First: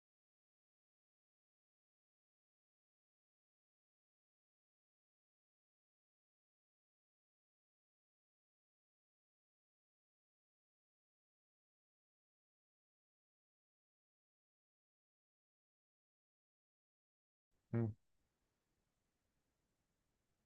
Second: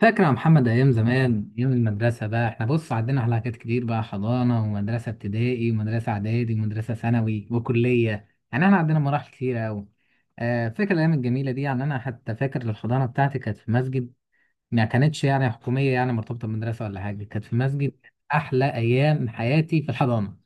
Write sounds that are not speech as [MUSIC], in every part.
فاكر يا محمد أيام زمان، أيام المدرسة بقى، إحنا بص عدينا على حاجات كتير بقى، حضانة ومدرسة ابتدائي ومدرسة إعدادي ومدرسة ثانوي وكلية. يعني إحنا عدينا مراحل كتيرة أوي. آه، فاكر الأيام الجميلة دي. يعني أنا حتى فاكر الحضانة بتاعتي كانت في مسجد. ما كانتش يعني حكومية، يعني مرتبطة بمدرسة ولا حاجة، كانت في مسجد. مم. كانت أحلى أيام حياتي في الحضانة.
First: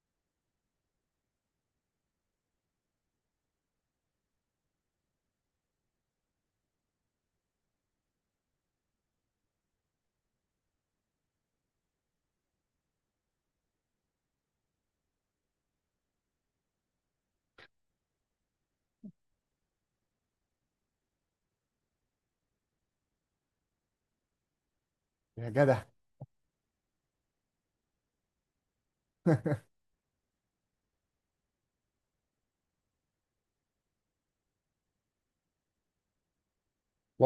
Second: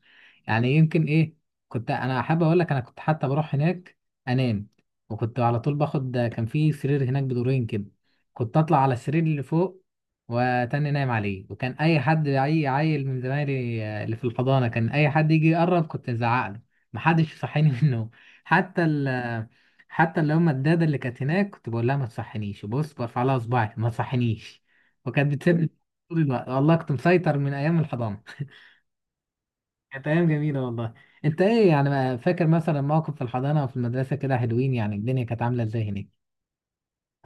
يعني يمكن إيه، كنت أنا حابب أقول لك، أنا كنت حتى بروح هناك أنام. وكنت على طول باخد، كان في سرير هناك بدورين كده، كنت أطلع على السرير اللي فوق وتاني نايم عليه. وكان أي حد، أي عيل من زمايلي، آه، اللي في الحضانة، كان أي حد يجي يقرب كنت أزعق له محدش يصحيني [LAUGHS] منه. حتى ال حتى اللي هم الدادة اللي كانت هناك كنت بقول لها ما تصحنيش، بص، برفع لها صباعي ما تصحنيش. وكانت يا بتسيب لي جدع. طول الوقت. والله كنت مسيطر من ايام الحضانة. [LAUGHS] [LAUGHS] كانت ايام جميلة والله. انت ايه يعني، ما فاكر مثلا موقف في الحضانة او في المدرسة كده حلوين؟ يعني الدنيا كانت عاملة ازاي هناك؟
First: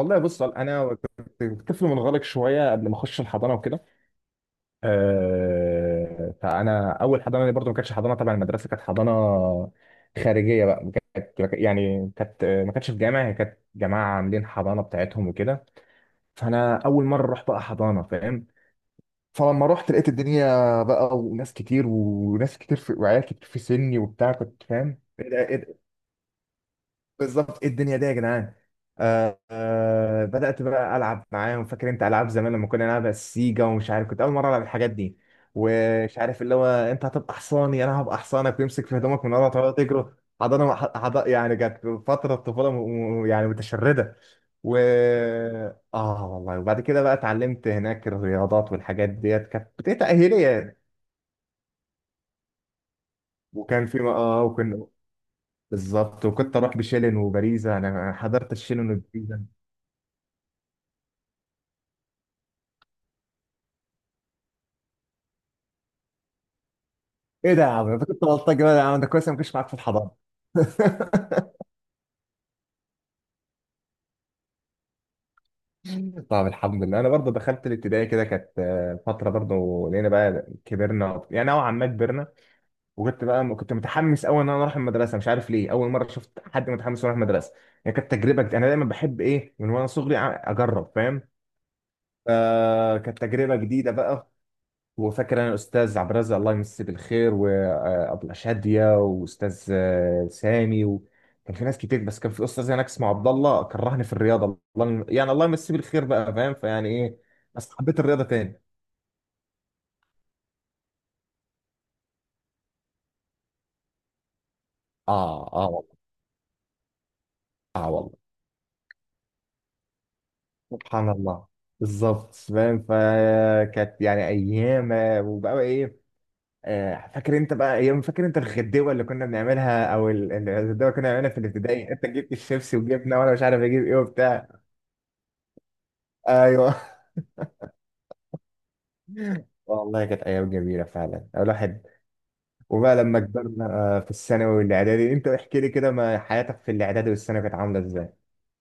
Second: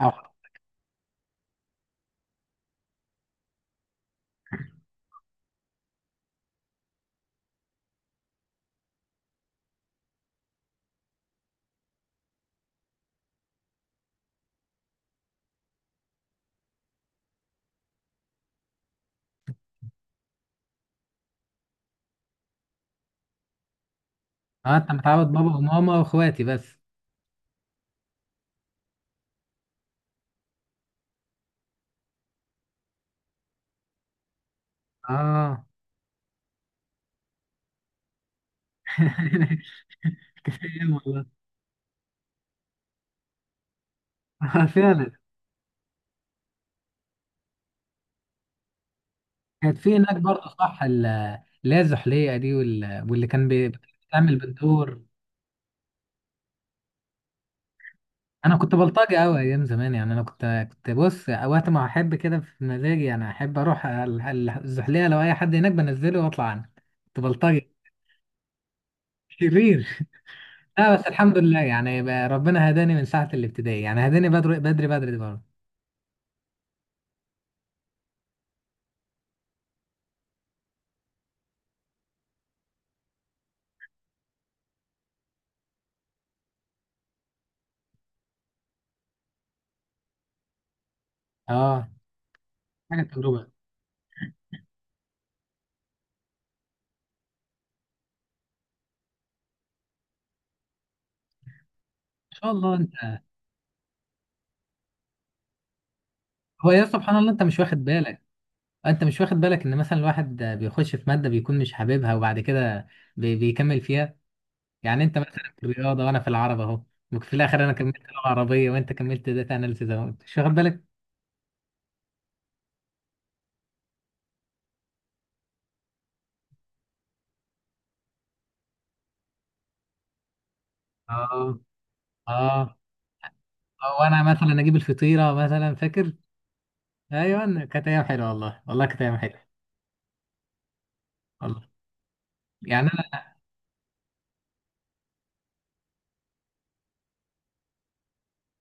او بص، انا كنت طفل منغلق شويه قبل ما اخش الحضانه وكده. فانا اول حضانه لي برضو ما كانتش حضانه تبع المدرسه، كانت حضانه خارجيه بقى. كانت ما كانتش في جامعه، هي كانت جماعه عاملين حضانه بتاعتهم وكده. فانا اول مره اروح بقى حضانه، فاهم؟ فلما رحت لقيت الدنيا بقى، وناس كتير وناس كتير، في وعيال كتير في سني وبتاع، كنت اه، انت فاهم متعود ايه ده، بابا ايه؟ وماما واخواتي بس. بالظبط، ايه الدنيا دي يا جدعان؟ آه، آه، بدأت بقى ألعب معاهم. فاكر انت ألعاب زمان لما كنا نلعب السيجا ومش عارف؟ كنت أول مرة ألعب الحاجات دي، اه. ومش عارف، اللي هو انت هتبقى حصاني انا هبقى حصانك، ويمسك في هدومك من ورا تقعد تجري. [LAUGHS] كانت حضانه، أيام والله. يعني كانت فتره طفوله، يعني متشرده. آه، و فعلا. اه والله. وبعد كده بقى اتعلمت هناك الرياضات والحاجات ديت، كانت كانت في هناك برضه، بتتأهيلية. صح، اللي هي الزحليقة دي، وال- واللي كان وكان في بتعمل وكنا بالدور. بالظبط. وكنت اروح بشيلن وباريزا، انا حضرت انا كنت الشيلن بلطجي قوي وباريزا. ايام زمان، يعني انا كنت بص وقت ما احب كده في مزاجي، يعني احب اروح الزحليقه لو اي حد هناك بنزله واطلع عنه. كنت ايه ده يا بلطجي عم، انت كنت بلطجي بقى يا عم؟ ده كويس أنا ما كنتش معاك في شرير. الحضانه. لا بس الحمد لله، يعني بقى ربنا هداني من ساعه الابتدائي، يعني هداني بدري بدري بدري برضه. [LAUGHS] طب الحمد لله، انا برضه دخلت الابتدائي كده، كانت فتره برضه. لقينا بقى كبرنا، يعني نوعا ما كبرنا. وكنت بقى كنت متحمس قوي ان انا اروح المدرسه، مش عارف ليه، اول مره شفت حد متحمس يروح المدرسه. يعني كانت تجربه جديدة. انا دايما بحب ايه، من وانا صغري اجرب، فاهم؟ اه، حاجه، كانت تجربه. ان تجربه جديده بقى. وفاكر انا الاستاذ عبد الرزاق الله يمسيه بالخير، وابله شاديه، واستاذ سامي، وكان في ناس كتير، بس كان في شاء استاذ الله هناك اسمه انت. عبد الله كرهني في الرياضه، الله، يعني الله يمسيه بالخير بقى، فاهم؟ هو يا فيعني سبحان ايه، الله، انت مش بس واخد حبيت بالك؟ الرياضه تاني. انت مش واخد بالك ان مثلا الواحد بيخش في ماده بيكون مش حاببها، وبعد كده بيكمل فيها؟ يعني اه، انت مثلا في اه، والله. الرياضه، وانا في العربي اهو. وفي الاخر انا اه كملت والله. لغه عربيه، وانت كملت داتا اناليسيز اهو. مش واخد بالك؟ سبحان الله. بالظبط، فاهم. فكانت يعني ايام، وبقى ايه. آه، فاكر انت بقى ايام، فاكر انت الغدوه اللي كنا بنعملها، او الغدوه اللي كنا بنعملها في اه، الابتدائي، انت جبت اه. الشيبسي وجبنا، وانا مش عارف اجيب ايه او انا وبتاع. مثلا اجيب الفطيره مثلا، فاكر؟ ايوه ايوه، كانت ايام حلوه والله. والله كانت ايام حلوه. والله، كانت ايام جميله فعلا والله الواحد. يعني. وبقى لما كبرنا، آه، في الثانوي والاعدادي، انت احكي لي كده ما حياتك في الاعدادي والثانوي كانت عامله ازاي؟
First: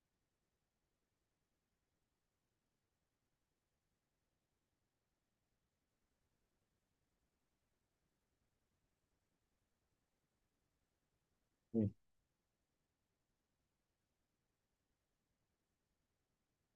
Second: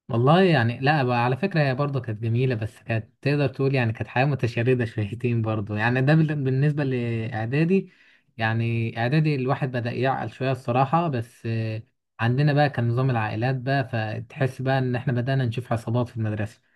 والله يعني، لا بقى، على فكرة هي برضه كانت جميلة، بس كانت تقدر تقول يعني كانت حياة متشردة شويتين برضه، يعني ده بالنسبة لإعدادي. يعني إعدادي الواحد بدأ يعقل شوية الصراحة، بس آه، مم. عندنا بقى كان نظام العائلات بقى، فتحس بقى إن إحنا بدأنا نشوف عصابات في المدرسة.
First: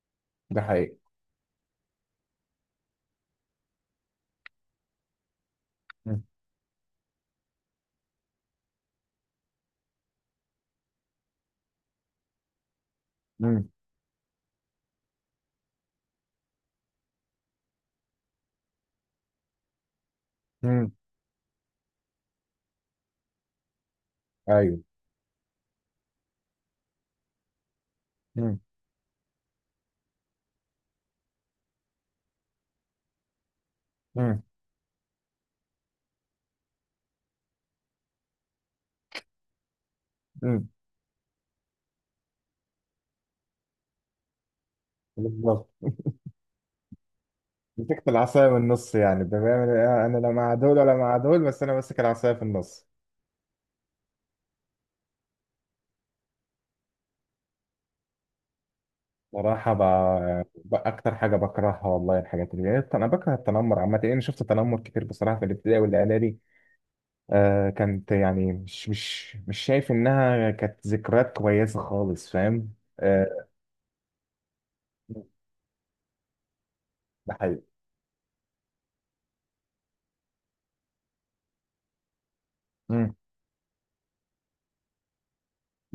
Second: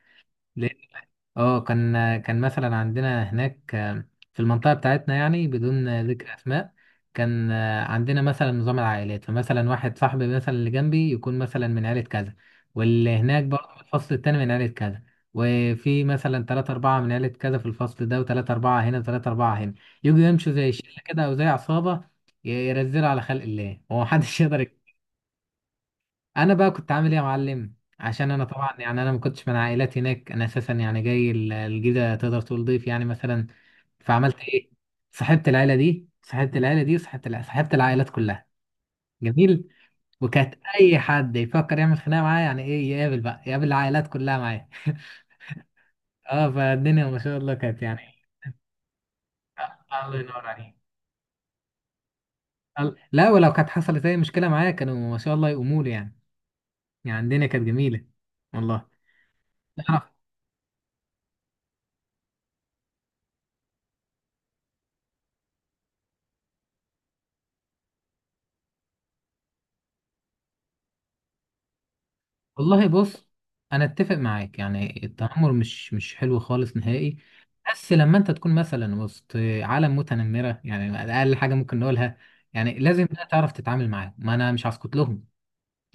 ده حقيقي. اه، كان مثلا عندنا هناك، آه، في المنطقة بتاعتنا، يعني بدون آه، مم. ذكر أسماء، كان آه، عندنا مثلا نظام العائلات. فمثلا واحد صاحبي، مثلا اللي جنبي، يكون مثلا من عائلة كذا، واللي هناك مم. برضه في الفصل التاني من عائلة كذا، وفي مثلا تلاتة أربعة من عائلة كذا في الفصل ده، وتلاتة أربعة هنا، وتلاتة أربعة هنا. يجوا يمشوا زي مم. شلة كده أو زي عصابة، يرزلوا على خلق الله ومحدش [LAUGHS] يقدر. ايوه. انا بقى كنت عامل ايه يا معلم؟ عشان انا مم. طبعا، يعني انا ما كنتش من عائلات هناك، انا اساسا يعني جاي الجيزه، تقدر تقول ضيف يعني مثلا. فعملت مم. ايه؟ صاحبت العيله دي، صاحبت العيله دي، وصاحبت صاحبت العائلات كلها. جميل. وكانت مم. اي حد يفكر يعمل خناقه معايا، يعني ايه، يقابل بقى، يقابل العائلات كلها معايا. بالظبط، [LAUGHS] اه، فالدنيا ما شاء الله كانت يعني. مسكت العصايه من النص. يعني ده بيعمل إيه؟ آه، انا الله لا ينور مع عليك. دول ولا مع دول، بس انا ماسك العصايه في النص. لا ولو كانت حصلت اي مشكله معايا كانوا ما شاء الله يقوموا لي، يعني. يعني الدنيا كانت جميله والله. صراحة بقى أكتر حاجة بكرهها والله، الحاجات اللي أنا بكره، التنمر عامة. يعني شفت تنمر كتير بصراحة في الابتدائي والإعدادي. كانت يعني مش شايف انها كانت ذكريات كويسه خالص، فاهم؟ والله بص، آه. انا اتفق معاك، يعني التنمر مش حلو خالص نهائي. ده حقيقي. بس لما انت تكون مثلا وسط عالم متنمره، يعني اقل حاجه ممكن نقولها، يعني لازم مم. بقى تعرف تتعامل معاه. ما انا مش هسكت لهم.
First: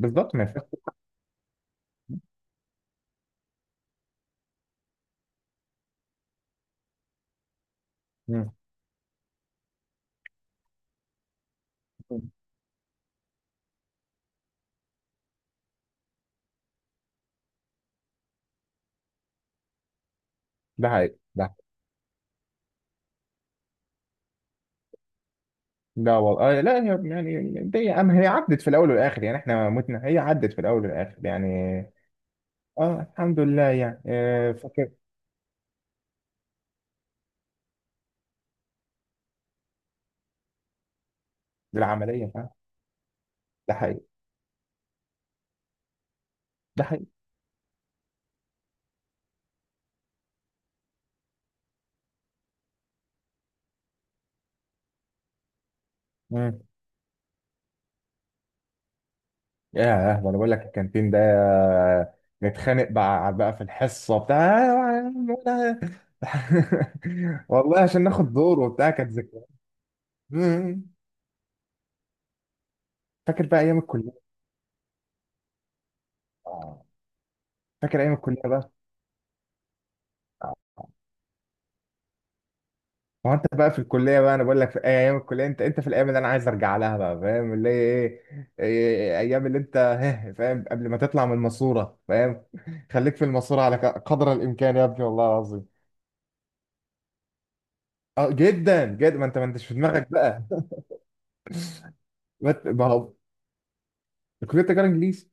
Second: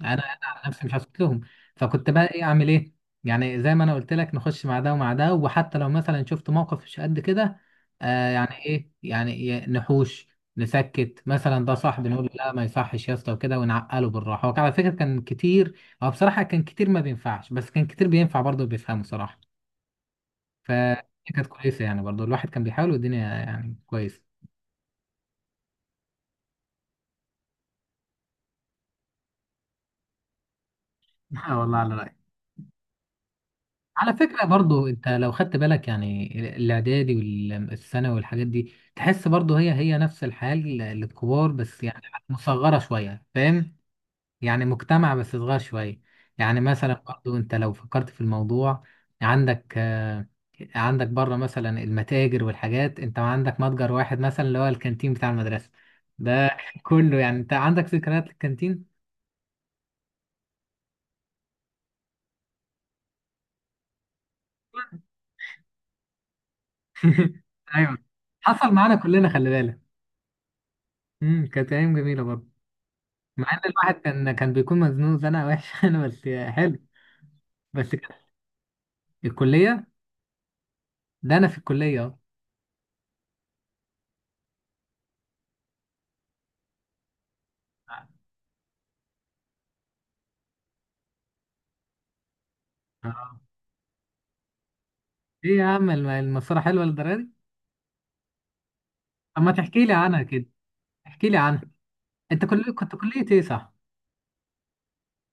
انا انا ما على فيهاش. نفسي مش هسكت لهم. فكنت بقى ايه، اعمل ايه؟ يعني زي ما انا قلت لك، نخش مع ده ومع ده. وحتى لو مثلا شفت موقف مش قد كده، آه، مم. يعني ايه، يعني نحوش، نسكت مثلا، ده صاحب، نقول له لا ما يصحش يا اسطى وكده، ونعقله بالراحه. هو كان على فكره كان كتير، هو بصراحه كان كتير ما بينفعش، بس كان كتير بينفع برضه بيفهمه صراحه. ده حقيقي، ده فكانت حقيقي. كويسه، يعني برضه الواحد كان بيحاول، والدنيا يعني كويسه. لا والله، لا، هي يعني دي أم، هي عدت في الاول والاخر، يعني احنا متنا، هي عدت في الاول والاخر [LAUGHS] يعني. اه والله، على رأيك. اه الحمد لله يعني، على فكرة برضو، فاكر انت لو خدت بالك، يعني الاعدادي والثانوي والحاجات دي، تحس برضو هي هي نفس الحال للكبار، بس يعني العمليه، فاهم؟ مصغرة شوية، ده فاهم؟ حقيقي، يعني مجتمع بس صغير شوية. يعني مثلا ده برضو انت لو فكرت في الموضوع، عندك آه، عندك بره مثلا المتاجر والحاجات، انت عندك متجر واحد مثلا، اللي هو الكانتين بتاع المدرسة ده. حقيقي. [LAUGHS] كله يعني انت عندك ذكريات للكانتين. ياه، ده انا بقول لك الكانتين ده، نتخانق بقى في الحصه بتاع. [LAUGHS] [LAUGHS] والله ايوه، عشان ناخد دور حصل وبتاع، معانا كانت كلنا، ذكرى. خلي بالك. [LAUGHS] مم. كانت ايام جميلة برضو، فاكر مع ان بقى ايام الواحد الكليه؟ كان بيكون مزنوق زنقه وحشه. [LAUGHS] انا بس. حلو، آه. بس فاكر ايام كده. الكليه بقى. الكليه. آه. ده انا في الكليه اهو. ما هو انت بقى في الكليه بقى، انا بقول لك في ايام الكليه، انت في الايام اللي انا عايز ارجع لها بقى، فاهم؟ اللي هي ايه؟ ايام اللي انت [LAUGHS] هه، فاهم؟ قبل ما تطلع من الماسوره، فاهم؟ [LAUGHS] خليك في آه. الماسوره على قدر الامكان يا ابني، والله ايه يا العظيم. عم، المسيره حلوه للدرجه دي؟ اه جدا جدا، ما انت طب ما ما انتش في تحكي لي دماغك عنها بقى. كده، احكي لي عنها. انت ما كل... ما كنت هو كليه ايه، صح؟ كلية تجارة إنجليزي.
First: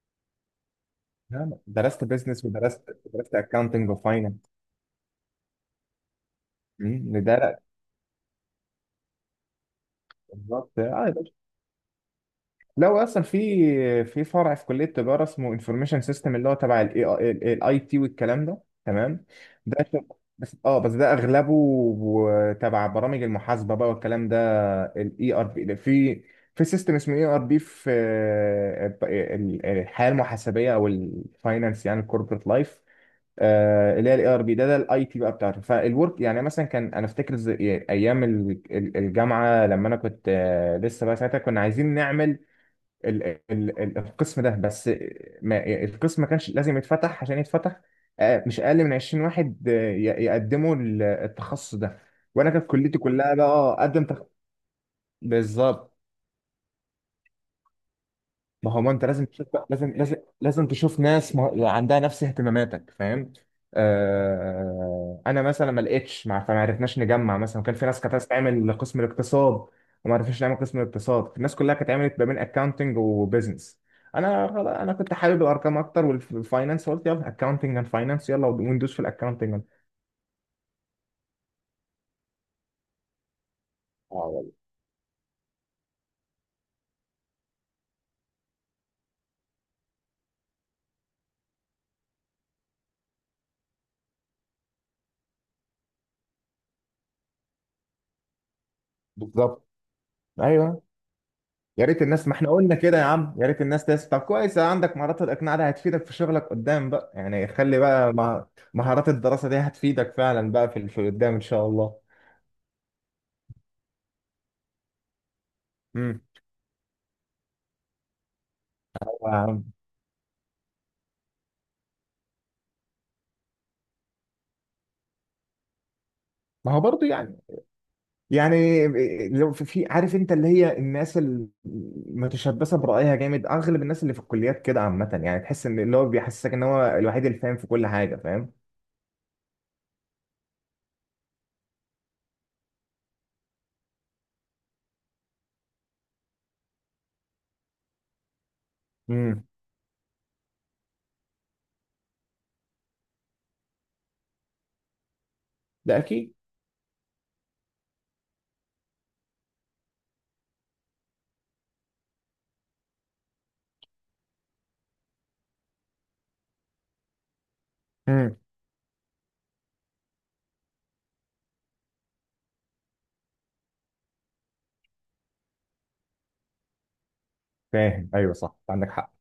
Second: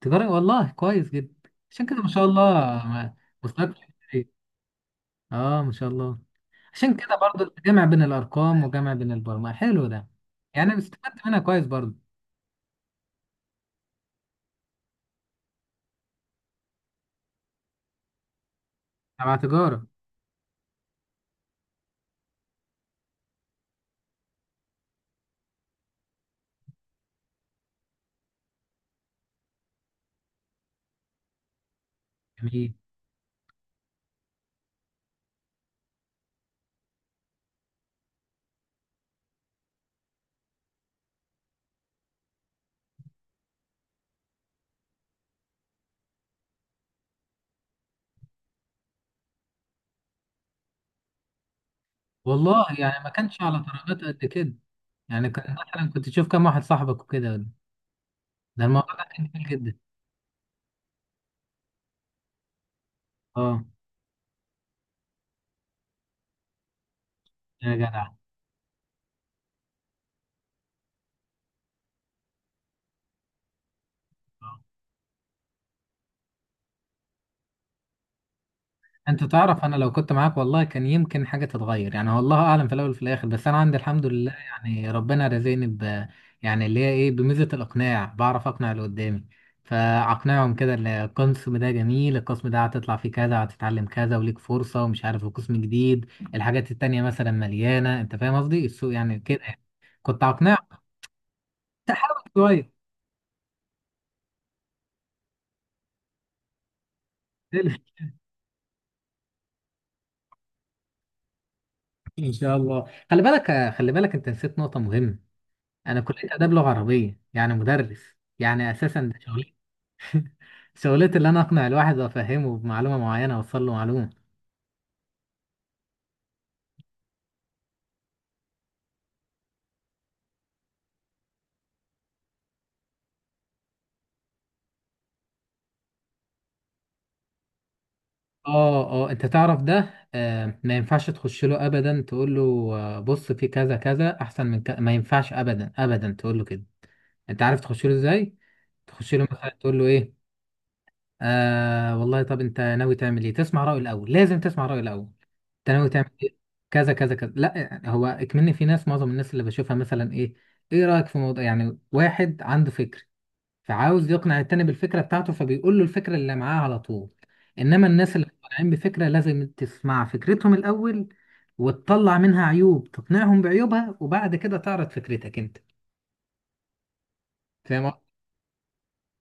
تجاره، والله كويس جدا. نعم. عشان كده درست ما شاء الله. بيزنس، ودرست ما- درست مستواك في أكاونتنج الكلية. وفاينانس. اه، ما شاء الله. عشان كده ده برضو لا. جمع بين الارقام وجمع بين البرمجه، حلو ده. يعني بالظبط، انا يا استفدت باشا. منها كويس برضو. لو أصلا في فرع في كلية تجارة اسمه انفورميشن سيستم، اللي هو تبع الاي تي والكلام ده. تمام. تبع ده تجاره. شغل- بس، بس ده اغلبه، تبع برامج المحاسبه بقى والكلام ده. الاي ار بي. في في سيستم اسمه اي ار بي، في الحياه المحاسبيه او الفاينانس، يعني الكوربريت جميل. لايف. آه، اللي هي الاي ار بي ده الاي تي بقى بتاعته فالورك. يعني مثلا كان انا افتكر ايام الجامعه لما انا كنت لسه بقى ساعتها، كنا عايزين نعمل ال ال ال القسم ده، بس ما القسم ما كانش لازم يتفتح. عشان يتفتح مش اقل من 20 واحد يقدموا التخصص ده. وانا والله كانت كليتي يعني ما كلها كانش بقى، على درجات قدم قد كده، يعني مثلا بالظبط. كنت تشوف كام واحد صاحبك وكده. ده ما هو ما الموضوع ده انت لازم كان جميل تشوف، جدا. لازم تشوف ناس عندها نفس اهتماماتك، فاهم؟ اه انا مثلا ما لقيتش، ما فما عرفناش نجمع. مثلا يا كان في ناس جدع، كانت عايزه تعمل قسم الاقتصاد، وما عرفناش نعمل قسم الاقتصاد. الناس كلها كانت عملت ما بين اكاونتنج وبزنس. انا كنت حابب الارقام اكتر والفاينانس، قلت يلا اكاونتنج اند فاينانس، يلا وندوس في انت الاكاونتنج. تعرف انا لو كنت معاك والله كان يمكن حاجه تتغير، يعني والله اعلم في الاول وفي الاخر. بس انا عندي الحمد اه لله، والله. يعني ربنا رزقني يعني اللي هي ايه، بميزه الاقناع، بعرف اقنع اللي قدامي. فاقنعهم كده ان القسم ده جميل، القسم ده هتطلع فيه كذا، هتتعلم كذا، وليك فرصه، ومش عارف، وقسم جديد، الحاجات التانيه مثلا مليانه، انت فاهم قصدي، السوق يعني كده يعني. بالظبط. كنت اقنعهم. ايوه. يا ريت تحاول الناس، ما احنا شويه. قلنا كده يا عم، يا ريت الناس تسمع. طب كويس، عندك مهارات الاقناع، ده هتفيدك في شغلك قدام بقى، يعني خلي [LAUGHS] بقى مهارات الدراسه دي هتفيدك فعلا بقى في قدام ان شاء الله. ان شاء الله. خلي بالك، خلي بالك، انت نسيت نقطه مهمه. انا امم. كليه اداب لغه عربيه، يعني مدرس، يعني اساسا ده شغلتي. [LAUGHS] شغلتي اللي انا اقنع الواحد وافهمه بمعلومه معينه، اوصل له معلومه. ما هو برضو يعني، يعني لو في عارف انت اللي هي الناس المتشبثه برأيها جامد، اغلب الناس اللي في الكليات كده عامه، يعني تحس ان اللي هو بيحسسك ان هو الوحيد اللي فاهم في كل حاجه، فاهم؟ اه، اه. انت تعرف ده، آه، ما ينفعش تخش له ابدا تقول له آه، بص في كذا كذا احسن من كذا. ما ينفعش ابدا ابدا تقول له كده. انت عارف تخش له ازاي؟ تخش له امم. مثلا تقول له ايه، آه والله، طب انت ناوي تعمل ايه؟ تسمع رأيه الاول، لازم تسمع رأيه الاول. انت ناوي ده تعمل اكيد. ايه؟ كذا كذا كذا. لا يعني، هو اكمني في ناس، معظم الناس اللي بشوفها مثلا ايه، ايه رأيك في موضوع؟ يعني واحد عنده فكر، فعاوز يقنع التاني بالفكرة بتاعته، فبيقول له الفكرة اللي معاه على طول. انما الناس اللي امم. مقتنعين بفكرة، لازم تسمع فكرتهم الاول، وتطلع منها عيوب، تقنعهم بعيوبها، وبعد كده تعرض فكرتك انت، فاهم؟ فاهم، ايوه صح، عندك حق.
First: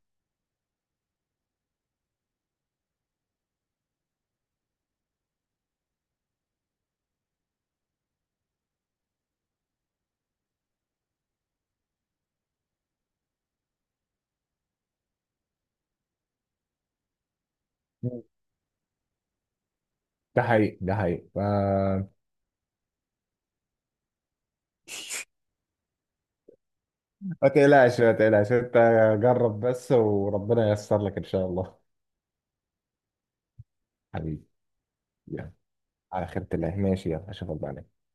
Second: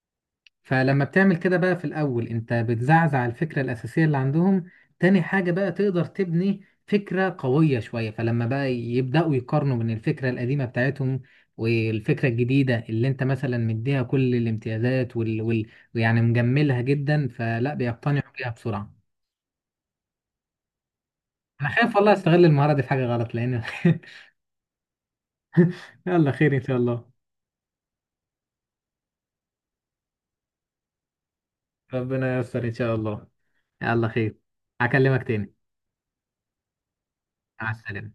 فلما بتعمل كده بقى، في الأول أنت بتزعزع الفكرة الأساسية اللي عندهم، تاني حاجة بقى تقدر تبني فكرة قوية شوية، فلما بقى يبدأوا يقارنوا بين الفكرة القديمة بتاعتهم والفكرة الجديدة اللي أنت مثلا مديها كل الامتيازات ويعني مجملها جدا، فلا مم. بيقتنعوا بيها بسرعة. ده حقيقي، ده حقيقي. أنا خايف والله أستغل المهارة دي في حاجة غلط، لأن. [LAUGHS] يلا، خير إن شاء الله. ما تقلقش ما تقلقش انت، جرب بس وربنا ييسر لك ان شاء الله. ربنا ييسر إن شاء الله. يلا خير. حبيبي. هكلمك يلا. تاني. على خيرة الله، ماشي، يلا اشوفك مع بعدين. السلامة.